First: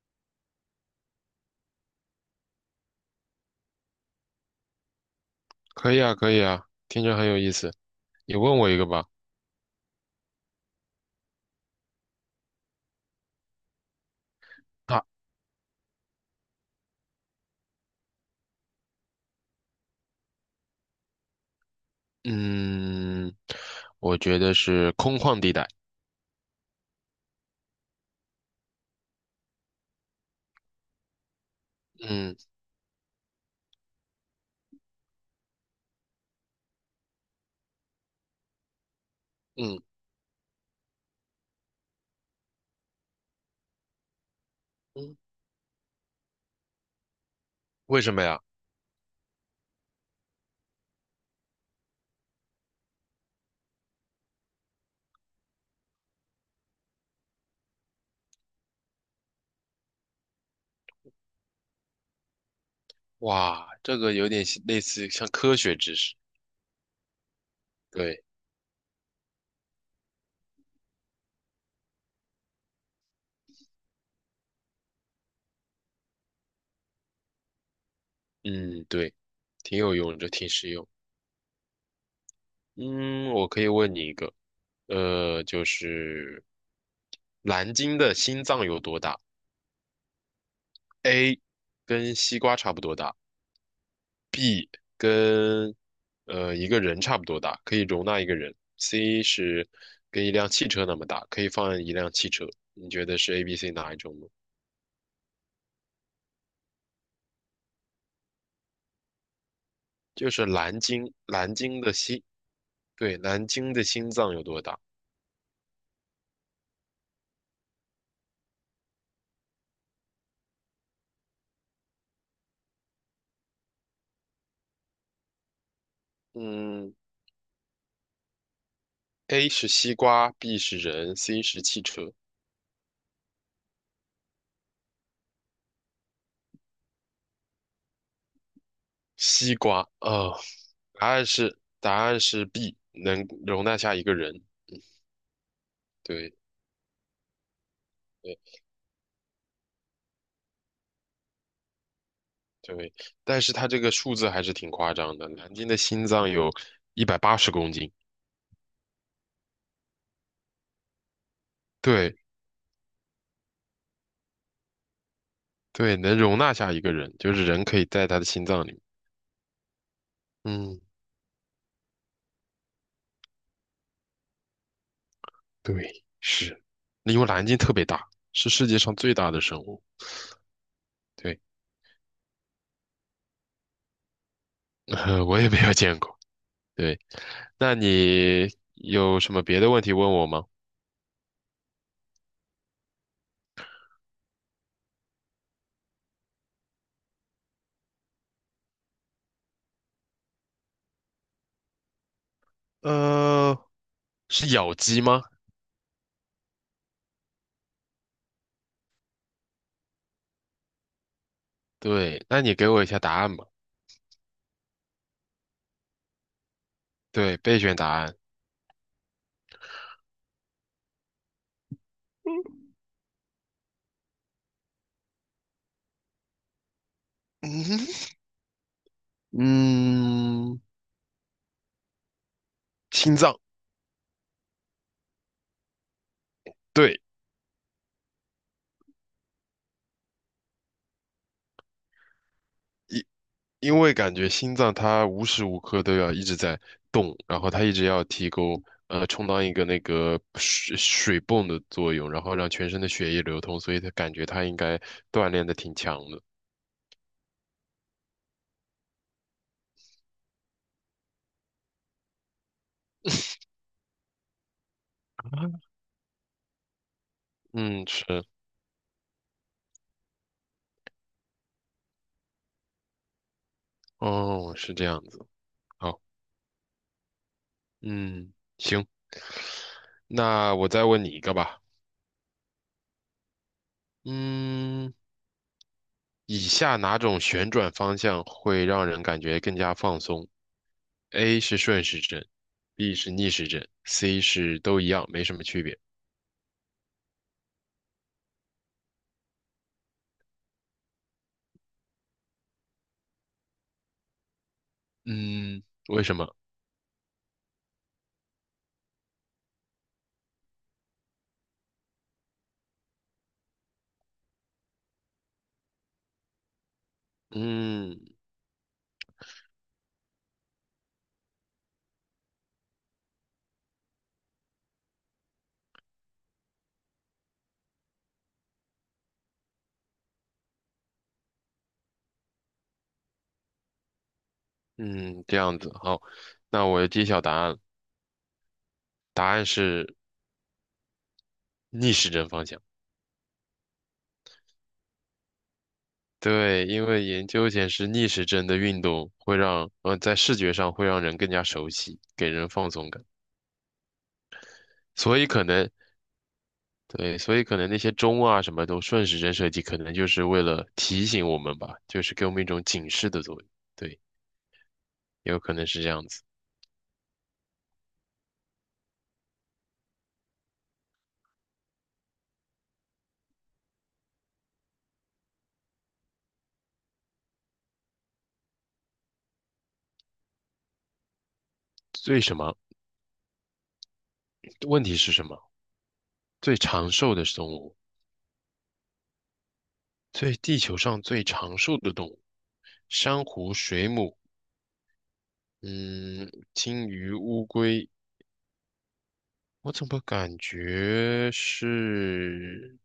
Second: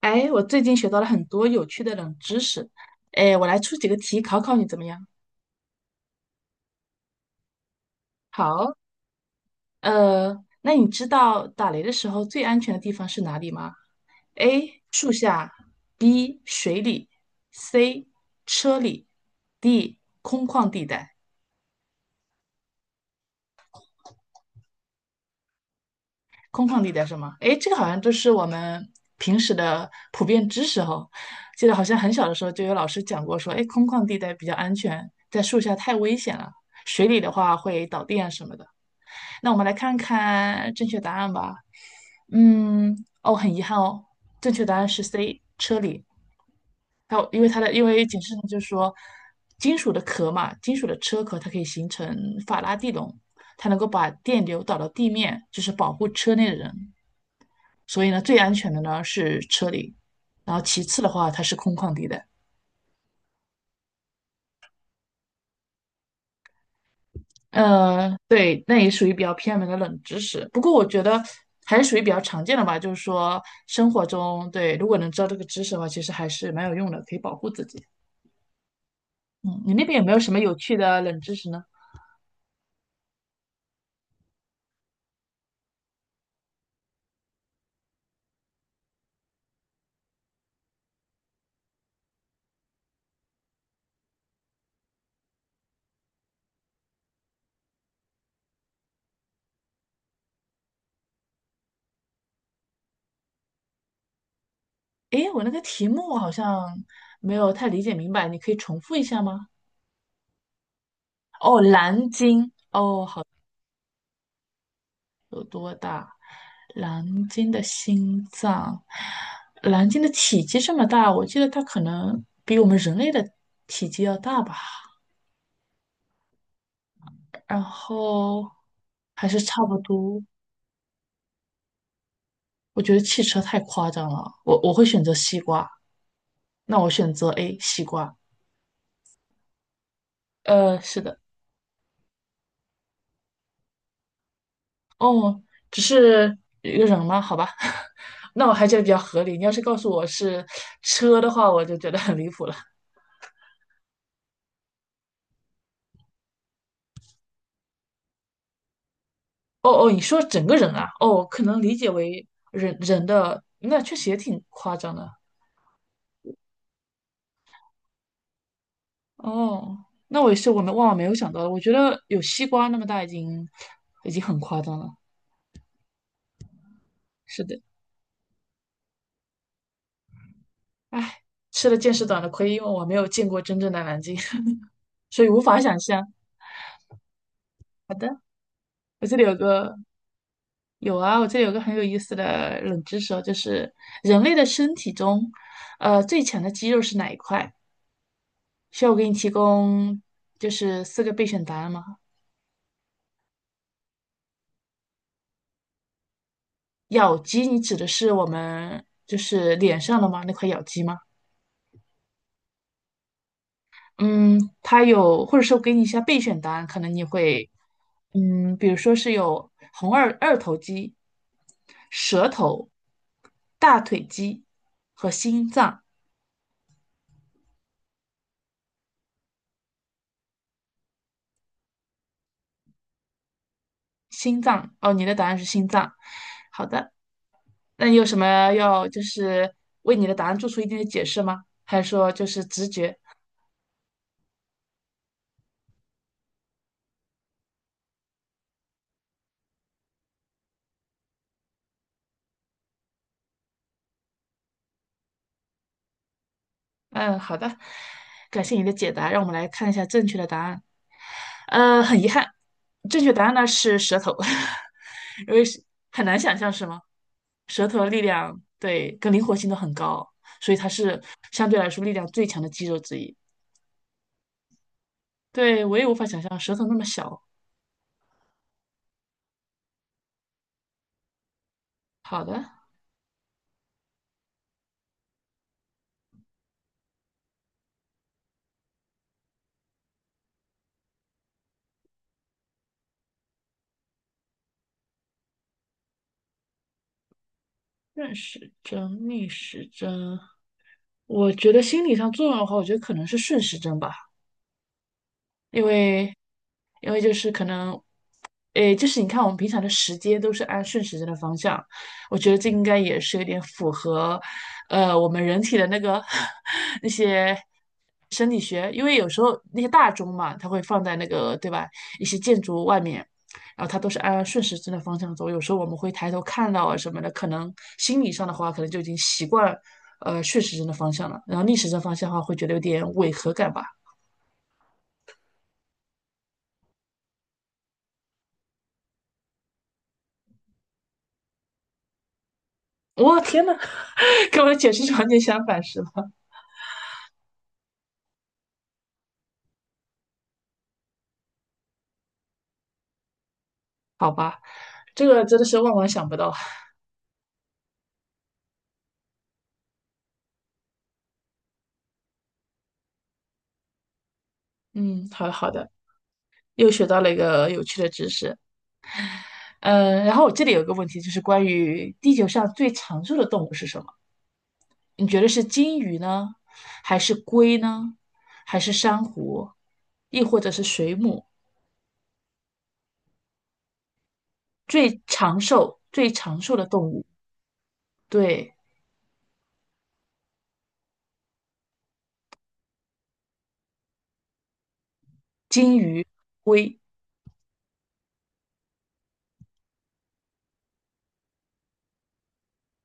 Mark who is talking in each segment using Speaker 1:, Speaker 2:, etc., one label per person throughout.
Speaker 1: 哎，我最近学到了很多有趣的冷知识，哎，我来出几个题考考你怎么样？
Speaker 2: 可以啊，可以啊，听着很有意思。你问我
Speaker 1: 好，
Speaker 2: 一个吧。
Speaker 1: 那你知道打雷的时候最安全的地方是哪里吗？A.
Speaker 2: 啊，
Speaker 1: 树下，B. 水里，C. 车里，D. 空旷地带。
Speaker 2: 嗯，我觉得是空旷地带。
Speaker 1: 空旷地带是吗？诶，这个好像都是我们平时的普遍知识哈。记得好像很小的
Speaker 2: 嗯
Speaker 1: 时候就有老师讲过说，诶，空旷地带比较安全，在树下太危险了，水里的话会导电啊什么的。那我们来
Speaker 2: 嗯
Speaker 1: 看看正确答案吧。嗯，哦，很遗憾哦，正确答案是
Speaker 2: 嗯，
Speaker 1: C，车里。还有，因为它的，因
Speaker 2: 为
Speaker 1: 为
Speaker 2: 什
Speaker 1: 解
Speaker 2: 么
Speaker 1: 释
Speaker 2: 呀？
Speaker 1: 呢，就是说，金属的壳嘛，金属的车壳，它可以形成法拉第笼，它能够把电流导到地面，就是保护车内的人。所以呢，最安全的呢是车里，然后其次的话，它是空旷地带。
Speaker 2: 哇，这个有点像类似像科学知识。对，
Speaker 1: 对，那也属于比较偏门的冷知识，不过我觉得还是属于比较常见的吧。就是说，生活中对，如果能知道这个知识的话，其实还是蛮有用的，可以保护自己。
Speaker 2: 嗯对，
Speaker 1: 嗯，你
Speaker 2: 挺
Speaker 1: 那
Speaker 2: 有
Speaker 1: 边有没
Speaker 2: 用
Speaker 1: 有
Speaker 2: 的，
Speaker 1: 什么
Speaker 2: 挺
Speaker 1: 有
Speaker 2: 实
Speaker 1: 趣
Speaker 2: 用。
Speaker 1: 的冷知识呢？
Speaker 2: 嗯，我可以问你一个，就是蓝鲸的心脏有多大？A，跟西瓜差不多大。跟一个人差不多大，可以容纳一个人。C 是跟一辆汽车那么大，可以放一辆汽车。你觉得是 A、B、C 哪一种呢？
Speaker 1: 诶，我那个题目好像没有太理解明白，你可以重复一下吗？
Speaker 2: 就是蓝鲸，蓝
Speaker 1: 哦，
Speaker 2: 鲸的
Speaker 1: 蓝
Speaker 2: 心，
Speaker 1: 鲸，
Speaker 2: 对，蓝鲸的心脏有多大？
Speaker 1: 蓝鲸的心脏，蓝鲸的体积这么大，我记得它可能比我们人类的体积要大吧。
Speaker 2: 嗯
Speaker 1: 然后还是
Speaker 2: ，A
Speaker 1: 差
Speaker 2: 是
Speaker 1: 不
Speaker 2: 西
Speaker 1: 多。
Speaker 2: 瓜，B 是人，C 是汽车。
Speaker 1: 我觉得汽车太夸张了，我会选择西瓜。那我选择 A，西瓜。
Speaker 2: 西瓜，哦，
Speaker 1: 是
Speaker 2: 答
Speaker 1: 的，
Speaker 2: 案是答案是 B，能容纳下一个人。
Speaker 1: 哦，只
Speaker 2: 对
Speaker 1: 是一个人吗？好吧，
Speaker 2: 对
Speaker 1: 那我还觉得比较合理。你要是告诉我是车的话，我就觉得很离谱了。
Speaker 2: 对，但是它这个数字还是挺夸张的，蓝鲸的心脏有180公斤。
Speaker 1: 哦哦，你说整个人啊，哦，可能理解
Speaker 2: 对
Speaker 1: 为人的，那确实也挺夸张的。
Speaker 2: 对，能容纳下一个人，就是人可以在他的心脏里面。
Speaker 1: 哦，那我也是，我们
Speaker 2: 嗯，
Speaker 1: 万万没有想到的。我觉得有西瓜那么大已经已经很夸张了。
Speaker 2: 对，是，因为
Speaker 1: 是
Speaker 2: 蓝鲸
Speaker 1: 的，
Speaker 2: 特别大，是世界上最大的生物。
Speaker 1: 唉，
Speaker 2: 对，
Speaker 1: 吃了见识短的亏，因为我没有见过真正的南京，所以 无
Speaker 2: 我也没
Speaker 1: 法
Speaker 2: 有
Speaker 1: 想
Speaker 2: 见
Speaker 1: 象。
Speaker 2: 过。对，那
Speaker 1: 好的，
Speaker 2: 你
Speaker 1: 我这
Speaker 2: 有
Speaker 1: 里
Speaker 2: 什
Speaker 1: 有
Speaker 2: 么别的
Speaker 1: 个
Speaker 2: 问题问我吗？
Speaker 1: 有啊，我这里有个很有意思的冷知识哦，就是人类的身体中，最强的肌肉是哪一块？需要我给你提供就是四个备选答案吗？
Speaker 2: 呃，是咬肌吗？
Speaker 1: 咬肌，你指的是我们就是脸上的吗？那块咬肌吗？
Speaker 2: 对，那你给我一下答案吧。
Speaker 1: 嗯，它有，或者说我给你一下备选答案，可能你
Speaker 2: 对，
Speaker 1: 会，
Speaker 2: 备选答案。
Speaker 1: 嗯，比如说是有红二头肌、舌头、大腿肌和心脏。
Speaker 2: 嗯，心脏。
Speaker 1: 心脏，哦，你的答案是心脏。好的，
Speaker 2: 对。
Speaker 1: 那你有什么要就是为你的答案做出一定的解释吗？还是说就是直觉？
Speaker 2: 因为感觉心脏它无时无刻都要一直在动，然后它一直要提供充当一个那个水泵的作用，然后让全身的血液流通，所以它感觉它应该锻炼的挺强的。
Speaker 1: 嗯，好的，感谢你的解答，让我们来看一下正确的答案。很遗憾，正确答案呢是舌头，因为是很难想象是吗？舌头
Speaker 2: 嗯，
Speaker 1: 的力
Speaker 2: 是，
Speaker 1: 量对跟灵活性都很高，所以它是相对来说力量最强的肌肉之一。
Speaker 2: 哦，是这样子。
Speaker 1: 对，我也无
Speaker 2: 好，
Speaker 1: 法想象舌头那么小。
Speaker 2: 嗯，行，那我再问你一个吧。
Speaker 1: 好的，
Speaker 2: 嗯，以下哪种旋转方向会让人感觉更加放松？A 是顺时针，B 是逆时针，C 是都一样，没什么区别。
Speaker 1: 顺时针、逆时针，我觉得心理上作用的话，我觉得可能是顺时针吧。
Speaker 2: 嗯，
Speaker 1: 因
Speaker 2: 为
Speaker 1: 为
Speaker 2: 什么？
Speaker 1: 因为就是可能，诶，就是你看我们平常的时间都是按顺时针的方向，我觉得这应该也是有点符合，我们人体的那个 那些
Speaker 2: 嗯
Speaker 1: 生理学，因为有时候那些大钟嘛，它会放在那个对吧，一些建筑外面。然后它都是按顺时针的方向走，有时候我们会抬头看到啊什么的，可能心理上的话，可能就已经习惯，顺时针的方向了，然后逆时针方向的话，会觉得有点违和感吧。
Speaker 2: 嗯，这样子，好，那我揭晓答案，答案是逆时针方向。
Speaker 1: 我、天呐，跟我的解释场完全相反，是吗？
Speaker 2: 对，因为研究显示逆时针的运动会让，在视觉上会让人更加熟悉，给人放松感。
Speaker 1: 好吧，这
Speaker 2: 所
Speaker 1: 个
Speaker 2: 以
Speaker 1: 真
Speaker 2: 可
Speaker 1: 的是
Speaker 2: 能，
Speaker 1: 万万想不到。
Speaker 2: 对，所以可能那些钟啊什么都顺时针设计，可能就是为了提醒我们吧，就是给我们一种警示的作用。对，
Speaker 1: 嗯，好的
Speaker 2: 也有
Speaker 1: 好
Speaker 2: 可能
Speaker 1: 的，
Speaker 2: 是这样子。
Speaker 1: 又学到了一个有趣的知识。嗯，然后我这里有个问题，就是关于地球上最长寿的动物是什么？你觉得是金鱼呢，还是龟呢，还是珊瑚，亦或者是水母？
Speaker 2: 最什么？问题
Speaker 1: 最
Speaker 2: 是什
Speaker 1: 长
Speaker 2: 么？
Speaker 1: 寿、最长寿
Speaker 2: 最
Speaker 1: 的动
Speaker 2: 长
Speaker 1: 物，
Speaker 2: 寿的动物。
Speaker 1: 对，
Speaker 2: 地球上最长寿的动物，珊瑚、水母，
Speaker 1: 金鱼、
Speaker 2: 嗯，
Speaker 1: 龟。
Speaker 2: 金鱼、乌龟，我怎么感觉是，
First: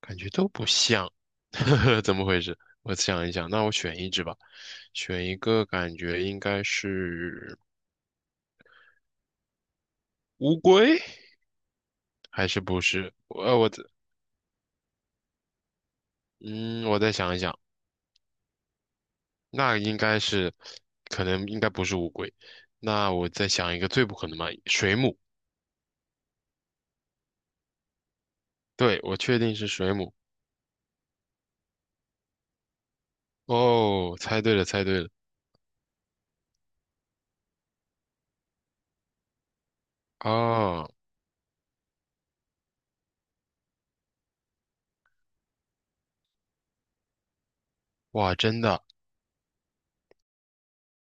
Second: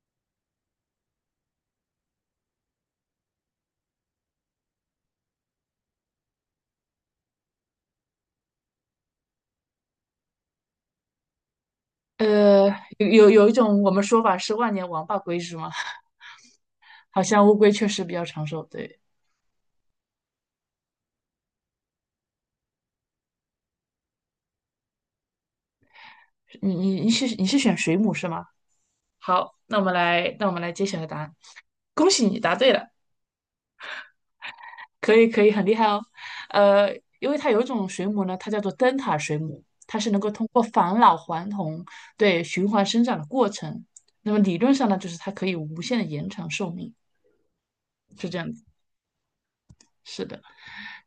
Speaker 2: 感觉都不像，呵呵，怎么回事？我想一想，那我选一只吧，选一个感觉应该是乌龟，还是
Speaker 1: 呃，
Speaker 2: 不
Speaker 1: 有
Speaker 2: 是？
Speaker 1: 有有一种我们说法是万年王八龟，是吗？
Speaker 2: 我再
Speaker 1: 好
Speaker 2: 想一
Speaker 1: 像乌
Speaker 2: 想，
Speaker 1: 龟确实比较长寿。对，
Speaker 2: 那应该是，可能应该不是乌龟，那我再想一个最不可能嘛，水母，
Speaker 1: 你是选水母是吗？
Speaker 2: 对，我确定
Speaker 1: 好，
Speaker 2: 是
Speaker 1: 那我们
Speaker 2: 水母。
Speaker 1: 来那我们来揭晓一答案。恭喜你答对了，
Speaker 2: 哦，猜对了，猜对了。
Speaker 1: 可以可以，很厉害哦。因为它有一种水母呢，它叫做灯塔水母，它是能够通过
Speaker 2: 啊！
Speaker 1: 返老还童对循环生长的过程。那么理论上呢，就是它可以无限的延长寿命，是
Speaker 2: 哇，
Speaker 1: 这样
Speaker 2: 真
Speaker 1: 子。
Speaker 2: 的。
Speaker 1: 是的，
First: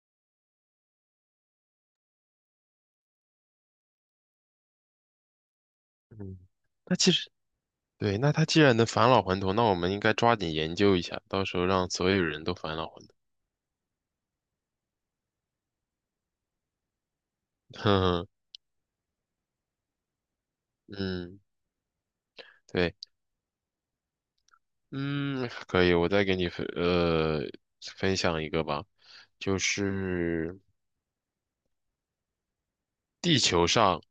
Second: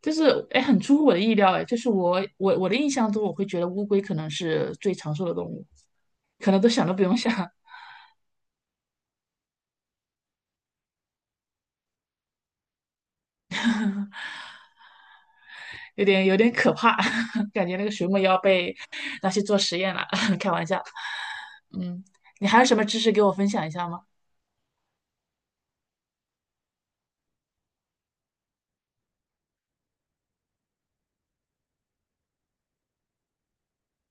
Speaker 1: 就是哎，很出乎我的意料哎，就是我的印象中，我会觉得乌龟可能是最长寿的动物，
Speaker 2: 嗯，
Speaker 1: 可能都想都
Speaker 2: 那
Speaker 1: 不
Speaker 2: 其
Speaker 1: 用
Speaker 2: 实
Speaker 1: 想。
Speaker 2: 对，那他既然能返老还童，那我们应该抓紧研究一下，到时候让所有人都返老还童。
Speaker 1: 有点有点可怕，感觉 那个
Speaker 2: 哼
Speaker 1: 水母
Speaker 2: 哼，
Speaker 1: 要被拿去做实验了。开玩笑，
Speaker 2: 嗯，
Speaker 1: 嗯，你还有什么
Speaker 2: 对，
Speaker 1: 知识给我分享一下吗？
Speaker 2: 嗯，可以，我再给你分享一个吧，就是地球上，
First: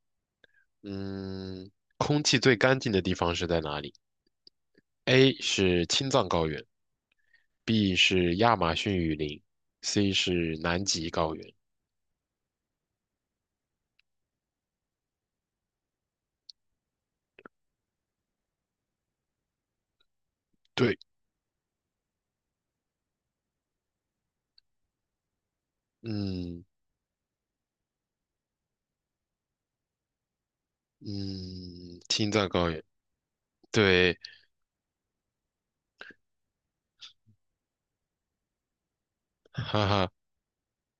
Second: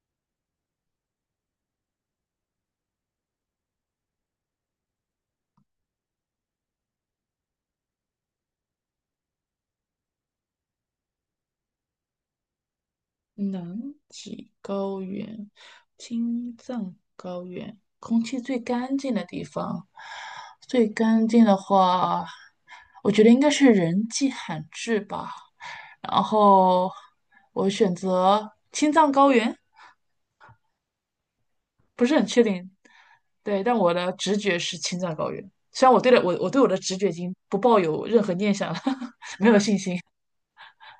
Speaker 2: 嗯，空气最干净的地方是在哪里？A 是青藏高原，B 是亚马逊雨林，C 是南极高原。
Speaker 1: 南极高原、青藏高原，空气最干净的地方，最
Speaker 2: 对。
Speaker 1: 干净的话，我觉得应该是人迹罕至吧。然
Speaker 2: 嗯
Speaker 1: 后我选择青藏高原，
Speaker 2: 嗯，
Speaker 1: 不是很
Speaker 2: 青
Speaker 1: 确
Speaker 2: 藏
Speaker 1: 定，
Speaker 2: 高原，
Speaker 1: 对，但我的
Speaker 2: 对，
Speaker 1: 直觉是青藏高原。虽然我对了我对我的直觉已经不抱有任何念想了，没有
Speaker 2: 哈
Speaker 1: 信心，
Speaker 2: 哈，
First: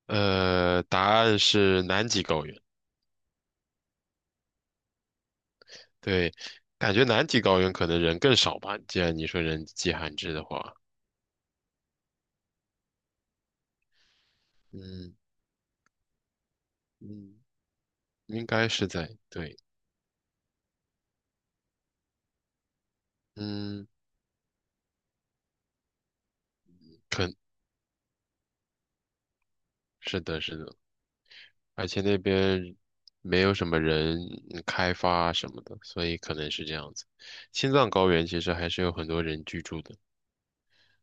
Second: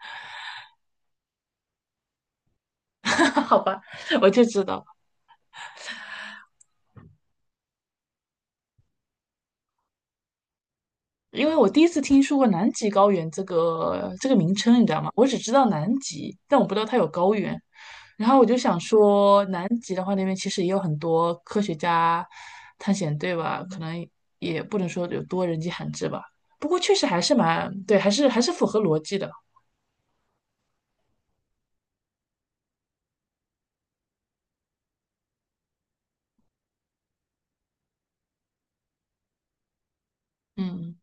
Speaker 2: 答案是南极高原，
Speaker 1: 好吧，我就知道，
Speaker 2: 对，感觉南极高原可能人更少吧，既然你说人迹罕至的话，
Speaker 1: 因为我第一次听说过南极高原这个名称，你知道吗？
Speaker 2: 嗯
Speaker 1: 我只知道南极，但我不知道它有高
Speaker 2: 嗯，
Speaker 1: 原。然后我
Speaker 2: 应
Speaker 1: 就
Speaker 2: 该
Speaker 1: 想
Speaker 2: 是在，
Speaker 1: 说，
Speaker 2: 对，
Speaker 1: 南极的话，那边其实也有很多科学家、探险队吧，可
Speaker 2: 嗯，
Speaker 1: 能也不能说有多人迹罕至吧。不过确实还是
Speaker 2: 肯，
Speaker 1: 蛮对，还是符合逻辑的。
Speaker 2: 是的，是的，而且那边没有什么人开发什么的，所以可能是这样子。青藏高原其实还是有很多人居住的，
Speaker 1: 嗯。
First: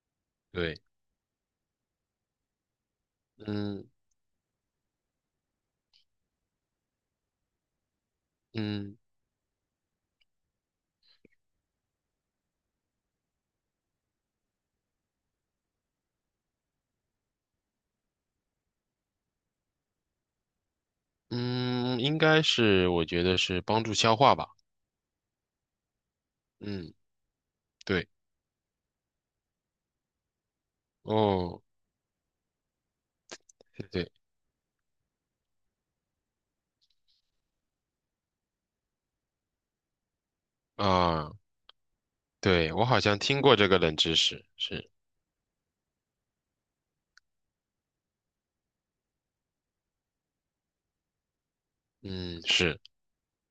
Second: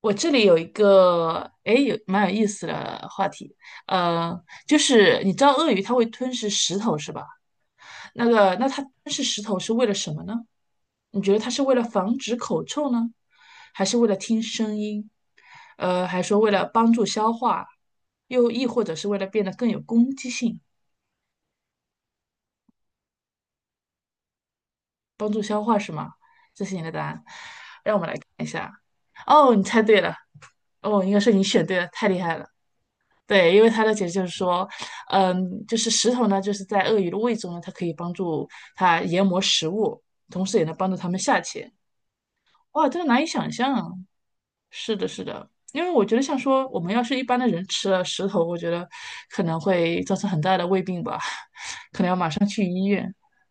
Speaker 1: 我这里有一
Speaker 2: 对，
Speaker 1: 个，哎，有蛮有意思的话题，
Speaker 2: 嗯
Speaker 1: 呃，就是你知道鳄鱼它会吞噬石头是吧？那个，那它吞
Speaker 2: 嗯。
Speaker 1: 噬石头是为了什么呢？你觉得它是为了防止口臭呢，还是为了听声音？还说为了帮助消化，又亦或者是为了变得更有攻击性，
Speaker 2: 嗯，应该是，我觉得是帮助消化吧。
Speaker 1: 帮助消化是吗？这是你的
Speaker 2: 嗯，
Speaker 1: 答案。
Speaker 2: 对，
Speaker 1: 等一下啊，哦，你猜对了，哦，应该是你
Speaker 2: 哦，
Speaker 1: 选对了，太厉害了。对，因为他
Speaker 2: 对
Speaker 1: 的解
Speaker 2: 对
Speaker 1: 释就是说，嗯，就是石头呢，就是在鳄鱼的胃中呢，它可以帮助它研磨食物，同时也能帮助它们
Speaker 2: 啊，
Speaker 1: 下潜。
Speaker 2: 对，我
Speaker 1: 哇，
Speaker 2: 好
Speaker 1: 真的
Speaker 2: 像
Speaker 1: 难以
Speaker 2: 听
Speaker 1: 想
Speaker 2: 过这个冷
Speaker 1: 象。
Speaker 2: 知识，是，
Speaker 1: 是的，是的，因为我觉得像说我们要是一般的人吃了石头，我觉得可能会造成很大的胃病吧。
Speaker 2: 嗯，是，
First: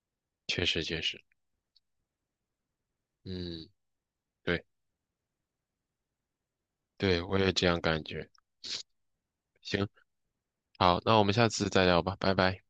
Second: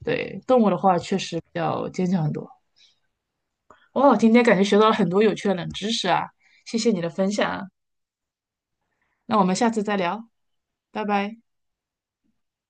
Speaker 1: 对，动
Speaker 2: 确
Speaker 1: 物的
Speaker 2: 实
Speaker 1: 话
Speaker 2: 确
Speaker 1: 确
Speaker 2: 实，
Speaker 1: 实比较坚强很多。
Speaker 2: 嗯，
Speaker 1: 哦，今天感觉
Speaker 2: 对
Speaker 1: 学到了很多有趣的冷知识啊，谢谢你的
Speaker 2: 对，
Speaker 1: 分
Speaker 2: 我
Speaker 1: 享
Speaker 2: 也
Speaker 1: 啊，
Speaker 2: 这样感觉。
Speaker 1: 那我们下次
Speaker 2: 行，
Speaker 1: 再聊，
Speaker 2: 好，
Speaker 1: 拜
Speaker 2: 那我们
Speaker 1: 拜。
Speaker 2: 下次再聊吧，拜拜。